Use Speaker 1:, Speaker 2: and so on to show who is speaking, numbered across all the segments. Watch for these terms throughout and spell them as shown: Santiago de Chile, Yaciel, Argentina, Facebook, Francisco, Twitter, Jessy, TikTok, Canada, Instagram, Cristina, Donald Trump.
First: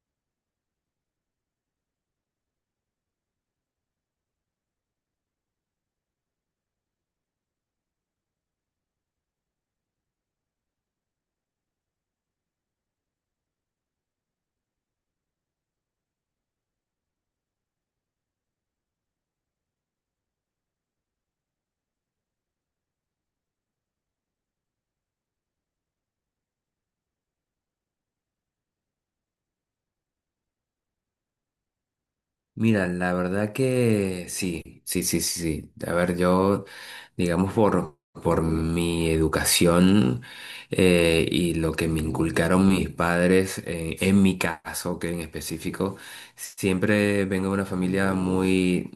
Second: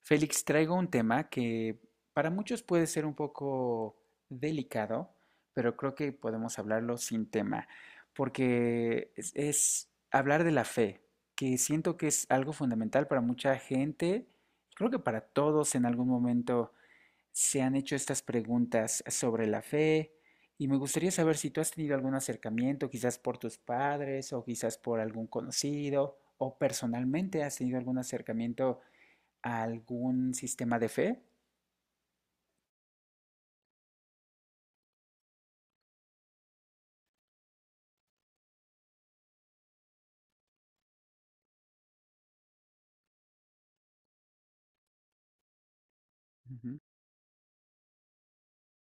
Speaker 1: Félix, traigo un tema que para muchos puede ser un poco delicado, pero creo que podemos hablarlo sin tema, porque es hablar de la fe, que siento que es algo fundamental para mucha gente. Creo que para todos en algún momento se han hecho estas preguntas sobre la fe y me gustaría saber si tú has tenido algún acercamiento, quizás por tus padres o quizás por algún conocido o personalmente has tenido algún acercamiento. ¿Algún sistema de fe?
Speaker 2: Mira, la verdad que sí, sí, sí, sí, sí. A ver, yo, digamos, por mi educación y lo que me inculcaron mis padres, en mi caso, que en específico,
Speaker 1: Ujú,
Speaker 2: siempre vengo de una familia muy,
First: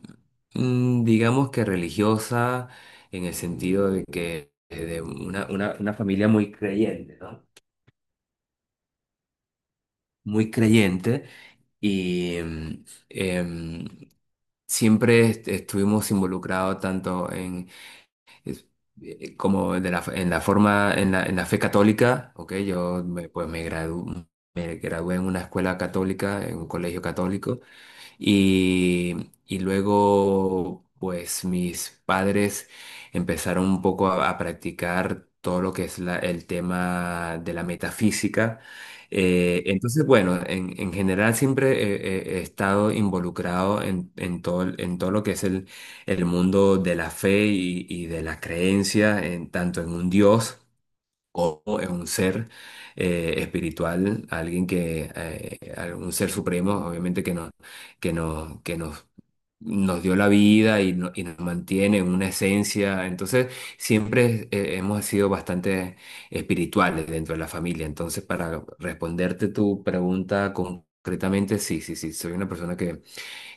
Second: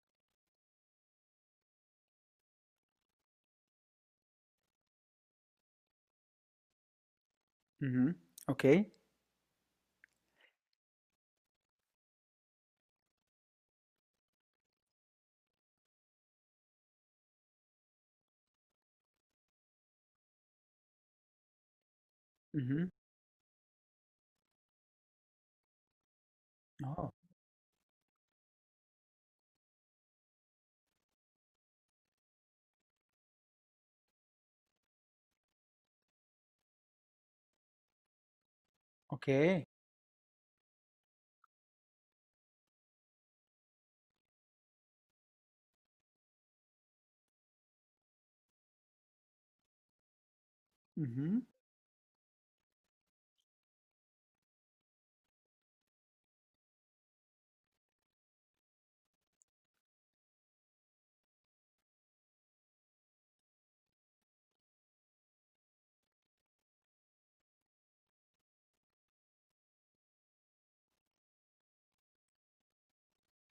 Speaker 2: digamos que religiosa, en el sentido de que de una familia muy creyente, ¿no?
Speaker 1: ujú, ok,
Speaker 2: Muy creyente y... mm, em, Siempre est- estuvimos involucrados tanto en es- como de la, en la forma en la fe católica, ¿ok?
Speaker 1: ujú,
Speaker 2: Pues me gradué en una escuela católica, en un colegio
Speaker 1: oh,
Speaker 2: católico, y, y luego, pues mis padres empezaron un poco a practicar todo lo que es el tema de la metafísica.
Speaker 1: ok,
Speaker 2: Entonces, bueno, en general siempre he estado involucrado en todo lo que es el mundo de la fe y de la creencia, en, tanto en un Dios
Speaker 1: ujú,
Speaker 2: como es un ser espiritual, alguien que, un ser supremo, obviamente que nos dio la vida y, y nos mantiene en una esencia. Entonces, siempre hemos sido bastante espirituales dentro de la familia. Entonces, para responderte tu pregunta concretamente, sí, sí, sí, soy una persona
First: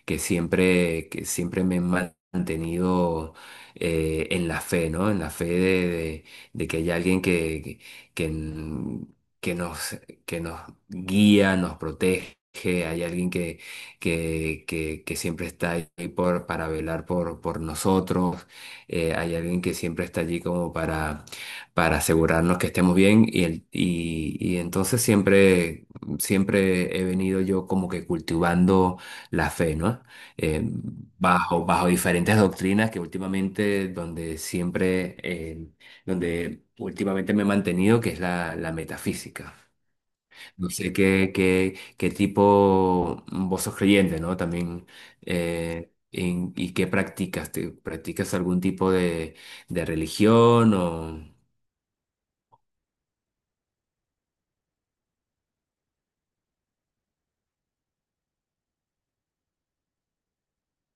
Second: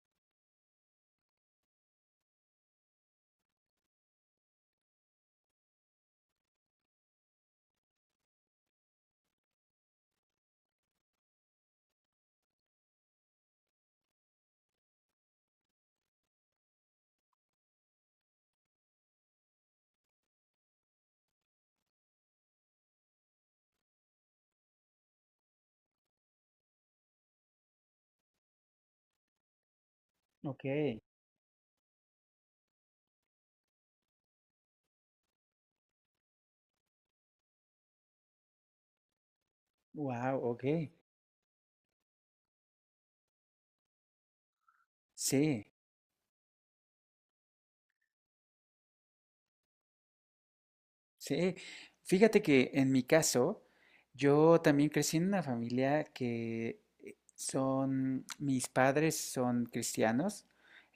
Speaker 2: que siempre me han mantenido en la fe, ¿no? En la fe de que hay alguien que n- que nos, que nos guía, nos protege, hay alguien que siempre está ahí para velar por nosotros, hay alguien que siempre está allí como para asegurarnos que estemos bien y y entonces siempre, siempre he venido yo como que cultivando la fe, ¿no? Eh,
Speaker 1: ok,
Speaker 2: bajo diferentes doctrinas que últimamente, donde siempre, donde últimamente me he mantenido, que es la metafísica.
Speaker 1: wow, ok,
Speaker 2: No sé qué tipo vos sos creyente, ¿no? También,
Speaker 1: sí.
Speaker 2: ¿y qué practicas? ¿Practicas algún tipo de religión o...?
Speaker 1: Sí, fíjate que en mi caso, yo también crecí en una familia que son, mis padres son cristianos,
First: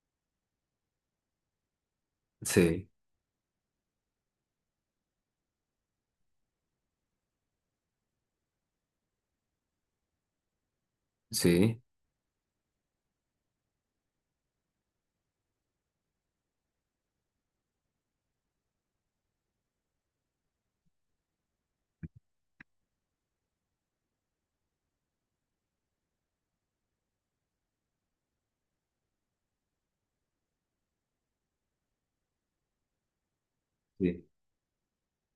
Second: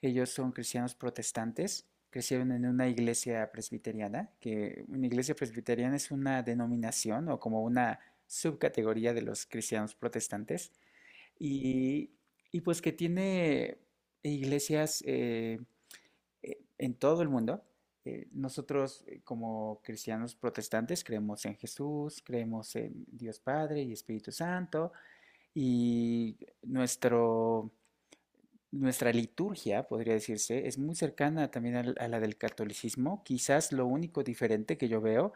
Speaker 1: ellos son cristianos protestantes, crecieron en una
Speaker 2: Sí,
Speaker 1: iglesia presbiteriana, que una iglesia presbiteriana es una denominación o como una subcategoría de los cristianos protestantes,
Speaker 2: sí,
Speaker 1: y, y pues que tiene iglesias, en todo el mundo. Nosotros, como cristianos protestantes, creemos en Jesús, creemos en Dios Padre y Espíritu Santo y nuestro nuestra liturgia, podría decirse, es muy cercana también a la del catolicismo. Quizás lo único
Speaker 2: sí,
Speaker 1: diferente que yo veo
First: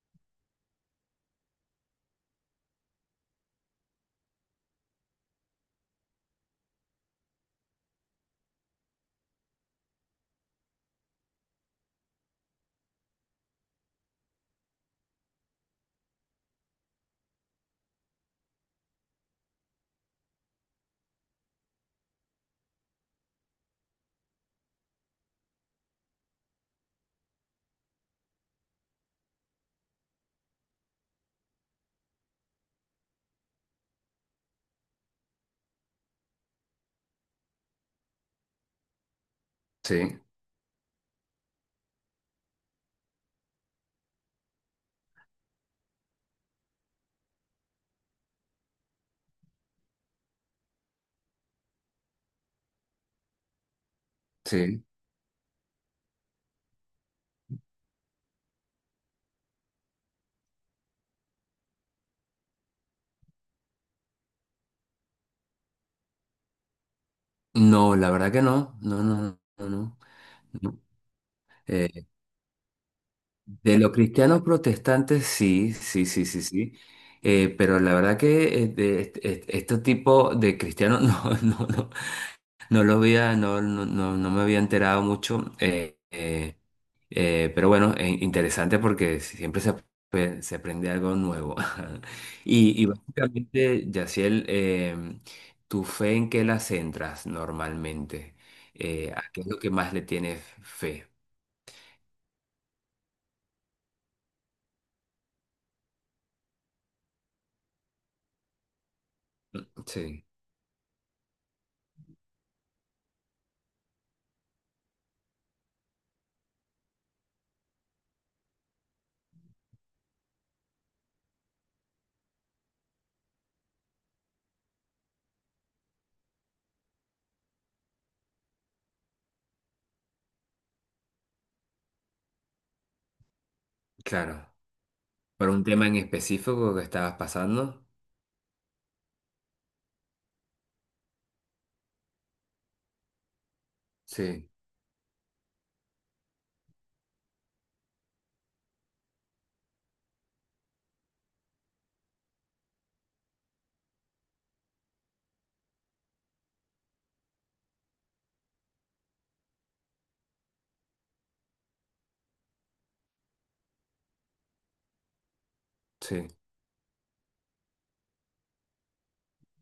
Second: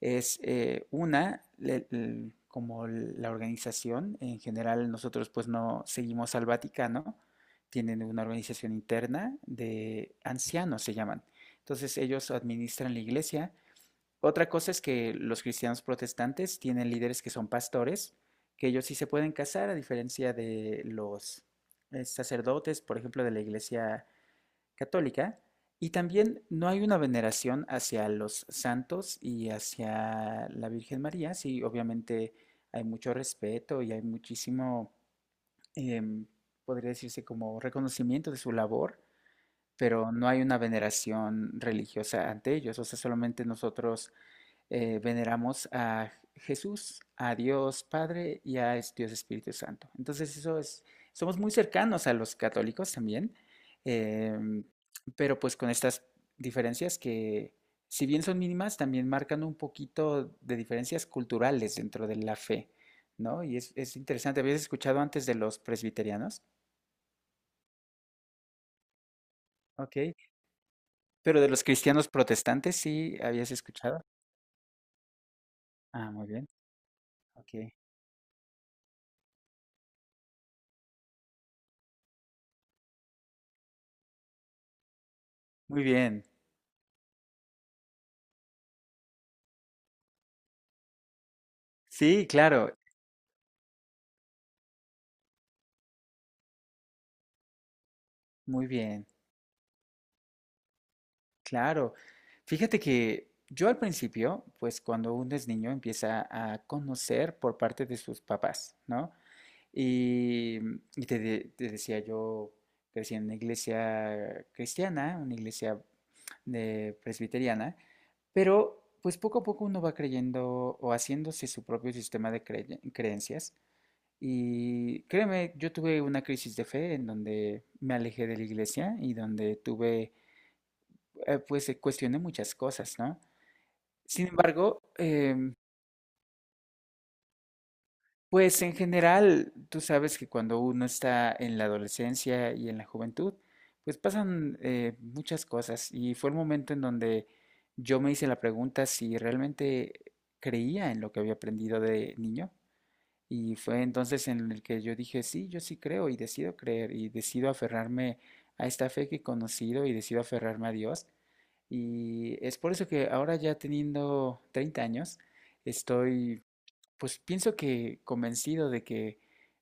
Speaker 1: es una, como la organización, en general nosotros pues no seguimos al Vaticano, tienen una organización interna de ancianos, se llaman. Entonces ellos administran la iglesia. Otra cosa es que los cristianos protestantes tienen líderes que son pastores, que ellos sí se pueden casar, a diferencia de los sacerdotes, por ejemplo, de la Iglesia Católica. Y también no hay una veneración hacia los santos y hacia la Virgen María. Sí, obviamente hay mucho respeto y hay muchísimo, em, podría decirse como reconocimiento de su labor, pero
Speaker 2: sí,
Speaker 1: no hay una veneración religiosa ante ellos. O sea, solamente nosotros veneramos a Jesús, a Dios Padre y a Dios Espíritu Santo. Entonces, eso es, somos muy cercanos a los católicos también, eh,
Speaker 2: sí.
Speaker 1: pero pues con estas diferencias que, si bien son mínimas, también marcan un poquito de diferencias culturales dentro de la fe, ¿no? Y es interesante, ¿habías escuchado antes de los presbiterianos?
Speaker 2: No, la verdad que no, no, no, no,
Speaker 1: Ok,
Speaker 2: no. No.
Speaker 1: pero de los
Speaker 2: Eh,
Speaker 1: cristianos protestantes sí habías
Speaker 2: De los
Speaker 1: escuchado.
Speaker 2: cristianos protestantes, sí, sí,
Speaker 1: Ah,
Speaker 2: sí,
Speaker 1: muy
Speaker 2: sí,
Speaker 1: bien,
Speaker 2: sí.
Speaker 1: ok,
Speaker 2: Pero la verdad que de este tipo de cristianos no, no, no, no lo había, no, no, no, no me había enterado mucho.
Speaker 1: muy bien,
Speaker 2: Pero bueno, interesante porque siempre se aprende algo nuevo.
Speaker 1: sí, claro,
Speaker 2: Y, y básicamente, Yaciel, ¿tu fe en qué la centras normalmente?
Speaker 1: muy bien.
Speaker 2: ¿A qué es lo que más le tienes fe?
Speaker 1: Claro. Fíjate que yo al principio, pues cuando uno es niño empieza a conocer por parte de sus papás, ¿no?
Speaker 2: Sí,
Speaker 1: Y, y te, te decía yo, crecí en una iglesia cristiana, una iglesia de presbiteriana, pero pues poco a poco uno va creyendo o haciéndose su propio sistema de creencias. Y créeme, yo tuve una crisis de fe en donde me alejé de la iglesia y donde tuve pues se cuestione muchas cosas, ¿no? Sin
Speaker 2: claro.
Speaker 1: embargo,
Speaker 2: ¿Para un tema en específico que estabas pasando?
Speaker 1: pues en general, tú sabes que cuando uno está en la adolescencia y en la juventud, pues
Speaker 2: Sí,
Speaker 1: pasan muchas cosas y fue el momento en donde yo me hice la pregunta si realmente creía en lo que había aprendido de niño y fue entonces en el que yo dije, sí, yo sí creo y decido creer y decido aferrarme a esta fe que he conocido y decido aferrarme a Dios. Y es por eso que ahora, ya teniendo 30 años,
Speaker 2: sí.
Speaker 1: estoy, pues pienso que convencido de que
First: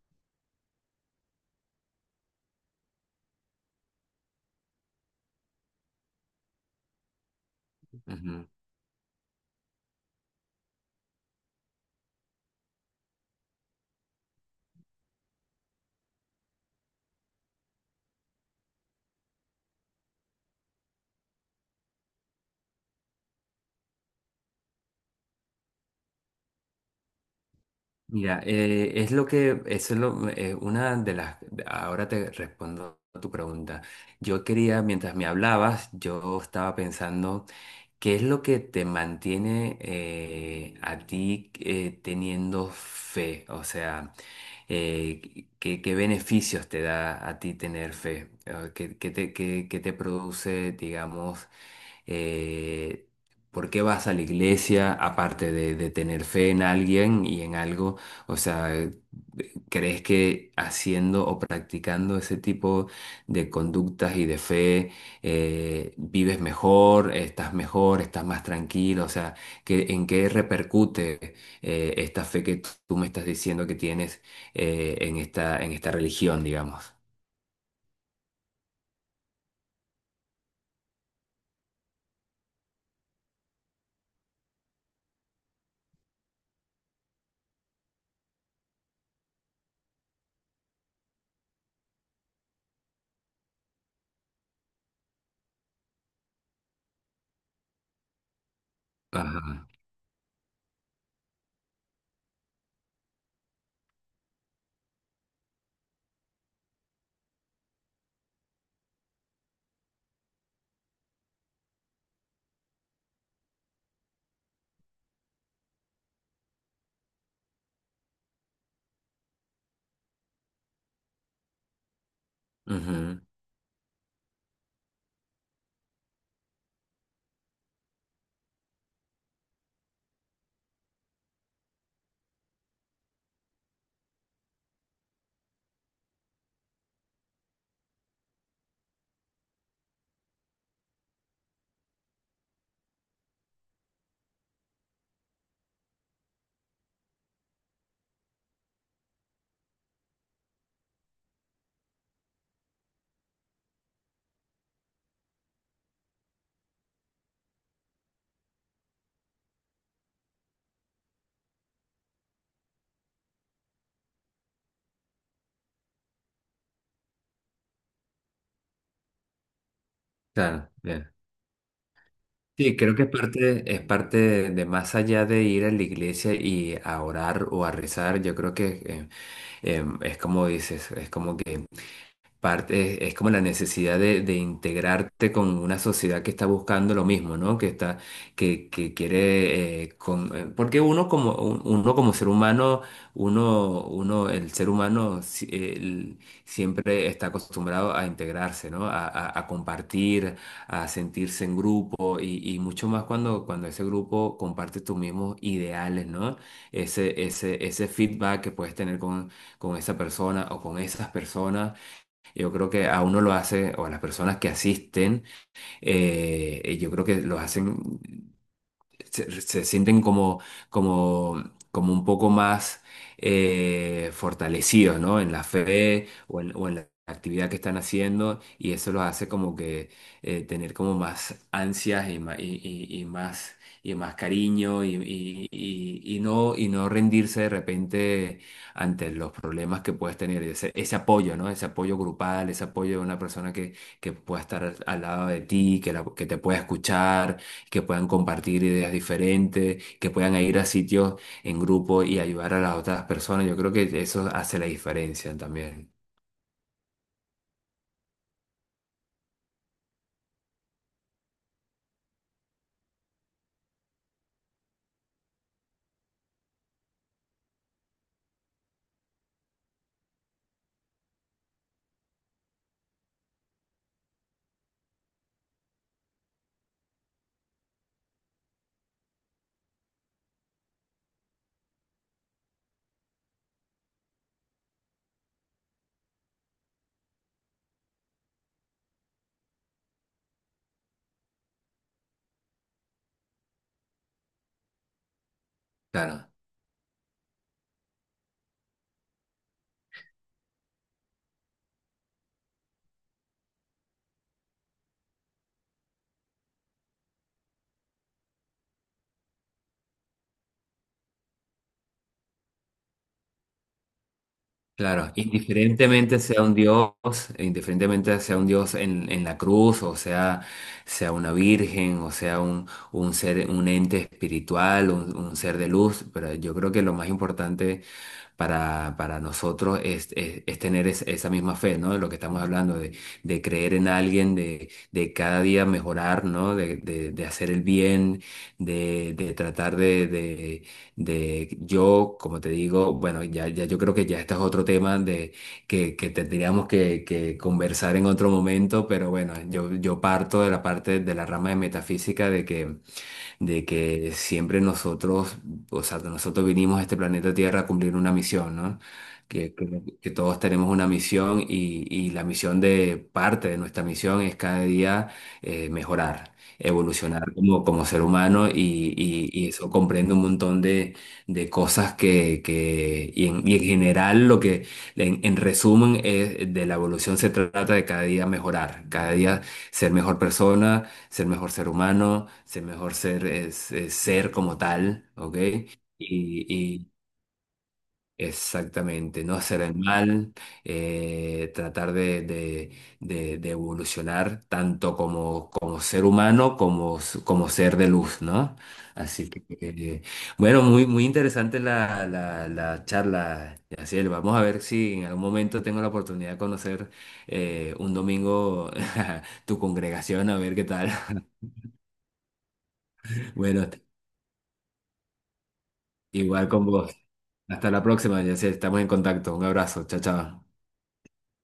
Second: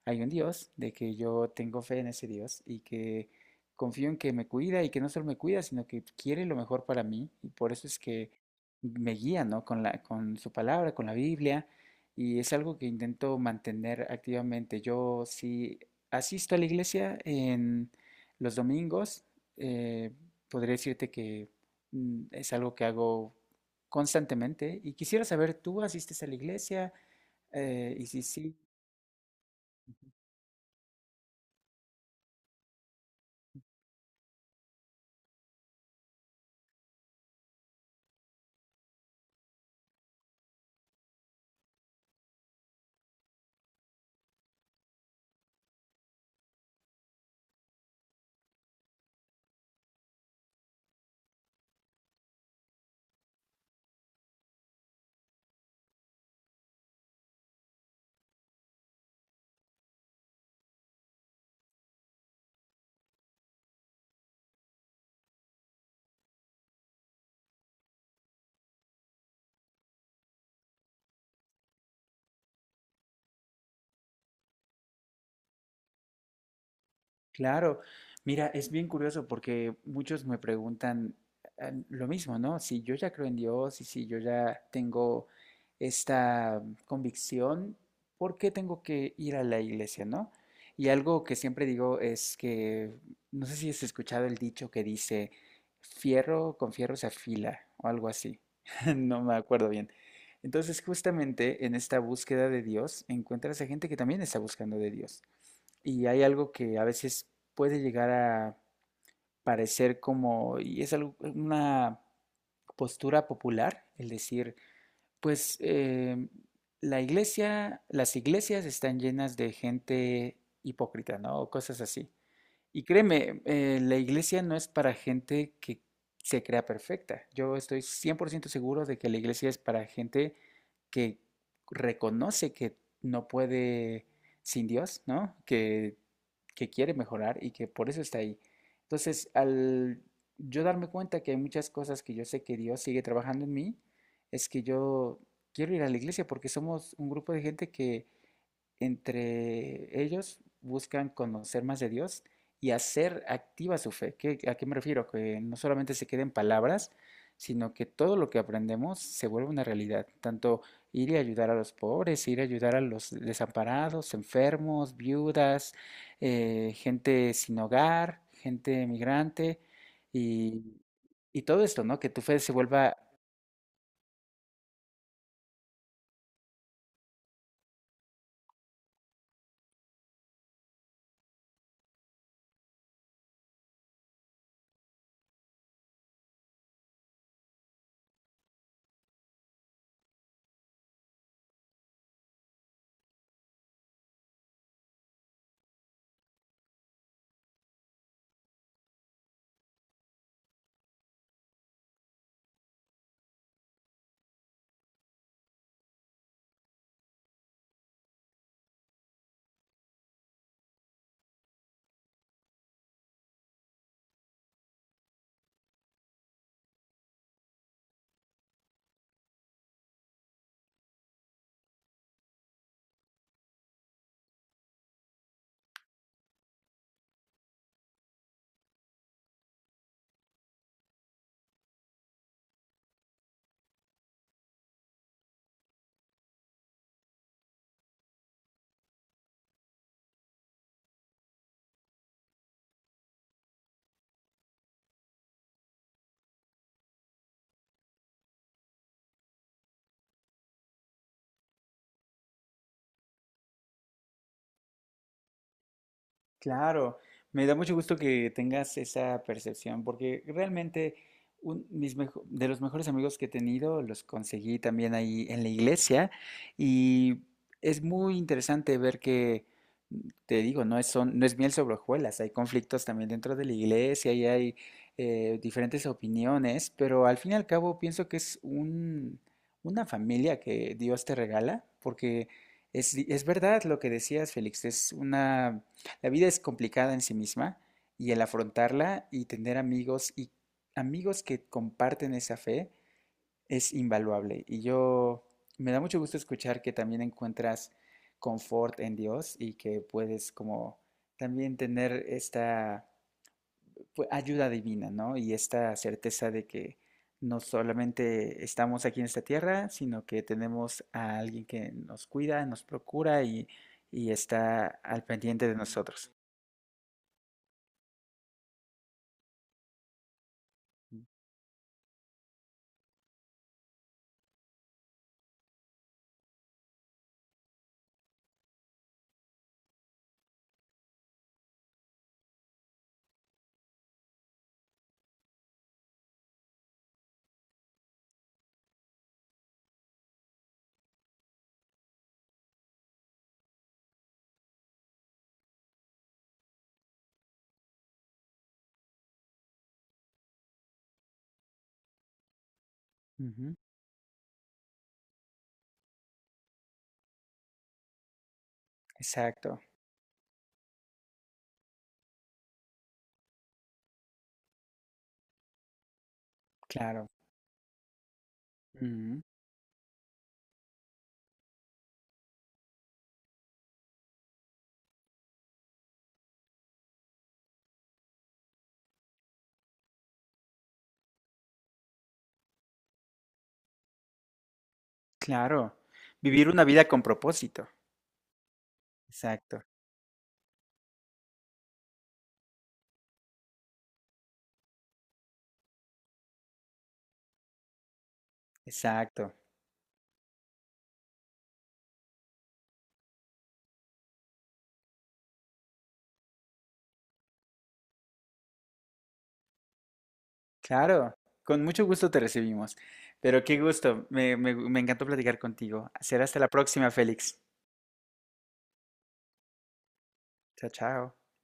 Speaker 1: hay un Dios, de que yo tengo fe en ese Dios y que confío en que me cuida y que no solo me cuida, sino que quiere lo mejor para mí y por eso es que
Speaker 2: Ujú.
Speaker 1: me guía, ¿no? Con la, con su palabra, con la Biblia, y es algo que intento mantener activamente. Yo sí asisto a la iglesia en los domingos, eh, podría decirte que mm, es algo que hago constantemente y quisiera saber, ¿tú asistes a la iglesia? Y sí,
Speaker 2: Mira,
Speaker 1: sí,
Speaker 2: es lo que, eso es lo, una de las, ahora te respondo a tu pregunta. Yo quería, mientras me hablabas, yo estaba pensando, ¿qué es lo que te mantiene a ti teniendo fe? O sea, ¿qué beneficios te da a ti tener fe? ¿Qué te produce, digamos, eh, por qué vas a la iglesia aparte de tener fe en alguien y en algo? O sea, ¿crees que haciendo o practicando ese tipo de conductas y de fe vives mejor, estás más tranquilo, o sea, que, ¿en qué repercute esta fe que tú me estás diciendo que tienes en esta religión, digamos?
Speaker 1: claro. Mira, es bien curioso porque muchos me preguntan ah, lo mismo, ¿no? Si yo ya creo en Dios y si yo ya tengo esta convicción, ¿por qué tengo que ir a la iglesia, no? Y algo que siempre digo es que, no sé si has escuchado el dicho que dice, fierro con fierro se afila o algo así. No me
Speaker 2: Ajá.
Speaker 1: acuerdo bien. Entonces, justamente en esta búsqueda de Dios, encuentras a gente que también está buscando de Dios. Y hay algo que a veces puede llegar a parecer como, y es una postura popular, el decir, pues la iglesia, las iglesias están llenas de gente hipócrita, ¿no? O cosas así. Y
Speaker 2: Ujú.
Speaker 1: créeme, la iglesia no es para gente que se crea perfecta. Yo estoy 100% seguro de que la iglesia es para gente que reconoce que no puede sin Dios, ¿no? Que quiere mejorar y que por eso está ahí. Entonces, al yo darme cuenta que hay muchas cosas que yo sé que Dios sigue trabajando en mí, es que yo quiero ir a la iglesia porque somos un grupo de gente que entre ellos buscan conocer más de Dios y hacer activa su fe. ¿Qué- ¿A qué me refiero? Que no solamente se queden palabras, sino que todo lo que aprendemos se vuelve una realidad. Tanto ir y ayudar a los pobres, ir a ayudar a los desamparados, enfermos, viudas, gente sin hogar, gente migrante
Speaker 2: Claro,
Speaker 1: y,
Speaker 2: bien.
Speaker 1: y todo esto, ¿no? Que tu fe se
Speaker 2: Sí, creo
Speaker 1: vuelva.
Speaker 2: que es parte de más allá de ir a la iglesia y a orar o a rezar, yo creo que es como dices, es como que parte, es como la necesidad de integrarte con una sociedad que está buscando lo mismo, ¿no? Que está, que quiere, porque uno como, uno como ser humano, el ser humano siempre está acostumbrado a integrarse, ¿no? A compartir, a sentirse en grupo y mucho más cuando, cuando ese grupo comparte tus mismos ideales, ¿no? Ese feedback que puedes tener con esa persona o con esas personas, yo creo que a uno lo hace, o a las personas que asisten, yo creo que los hacen se sienten como, como, como un poco más fortalecidos, ¿no? En la fe o en la actividad que están haciendo y eso los hace como que tener como más ansias y más, y, y más cariño y, y no rendirse de repente ante los problemas que puedes tener, ese apoyo, ¿no? Ese apoyo grupal, ese apoyo de una persona que pueda estar al, al lado de ti, que, que te pueda escuchar, que puedan compartir ideas diferentes, que puedan ir a sitios en grupo y ayudar a las otras personas. Yo creo que eso hace la diferencia también.
Speaker 1: Claro, me da mucho gusto que tengas esa percepción, porque realmente de los mejores amigos que he tenido los conseguí también ahí en la iglesia y es muy interesante ver que, mm, te digo, no es miel sobre hojuelas, hay conflictos también dentro de la iglesia y hay diferentes opiniones, pero al fin y al cabo pienso que es un, una familia que Dios te regala, porque es verdad lo que decías, Félix, es una... La vida es complicada en sí misma y el afrontarla y tener amigos y amigos que comparten esa fe es invaluable. Y yo me da mucho gusto
Speaker 2: Claro,
Speaker 1: escuchar que también encuentras confort en Dios y que puedes como también tener esta, pues, ayuda divina, ¿no? Y esta certeza de que no solamente estamos aquí en esta tierra, sino que tenemos a alguien que nos cuida, nos procura y está al
Speaker 2: claro.
Speaker 1: pendiente de nosotros.
Speaker 2: Indiferentemente sea un Dios, indiferentemente sea un Dios en la cruz, o sea, sea una virgen, o sea un ser, un ente espiritual, un ser de luz, pero yo creo que lo más importante para nosotros es, es tener esa misma fe, ¿no? De lo que estamos hablando, de creer en alguien, de cada día mejorar, ¿no? De, de hacer el bien, de tratar de, yo, como te digo, bueno, ya yo creo que ya este es otro tema de que tendríamos que conversar en otro momento, pero bueno, yo parto de la parte de la rama de metafísica de que
Speaker 1: Ujú.
Speaker 2: de que siempre nosotros, o sea, que nosotros vinimos a este planeta Tierra a cumplir una misión, ¿no? Que,
Speaker 1: Exacto,
Speaker 2: que- que todos tenemos una misión y la misión de parte de nuestra misión es cada día mejorar,
Speaker 1: claro.
Speaker 2: evolucionar como, como ser humano y,
Speaker 1: Ujú,
Speaker 2: y eso comprende un montón de cosas que y en general lo que, en resumen, es, de la evolución se trata de cada día mejorar, cada día ser mejor persona, ser mejor ser humano, ser mejor ser es ser como tal, ¿ok?
Speaker 1: claro. Vivir una vida
Speaker 2: Y
Speaker 1: con propósito.
Speaker 2: exactamente, no hacer
Speaker 1: Exacto,
Speaker 2: el mal, tratar de, de evolucionar tanto como, como ser humano como, como ser de luz, ¿no? Así
Speaker 1: exacto.
Speaker 2: que, bueno, muy, muy interesante la charla, Yaciel. Vamos a ver si en algún momento tengo la oportunidad de conocer un domingo tu congregación, a ver qué tal.
Speaker 1: Claro. Con mucho gusto te recibimos. Pero qué
Speaker 2: Bueno,
Speaker 1: gusto. Me encantó platicar contigo. Será hasta la
Speaker 2: igual con
Speaker 1: próxima,
Speaker 2: vos.
Speaker 1: Félix.
Speaker 2: Hasta la próxima, Jessy. Estamos en contacto. Un abrazo. Chao, chao.
Speaker 1: Chao, chao.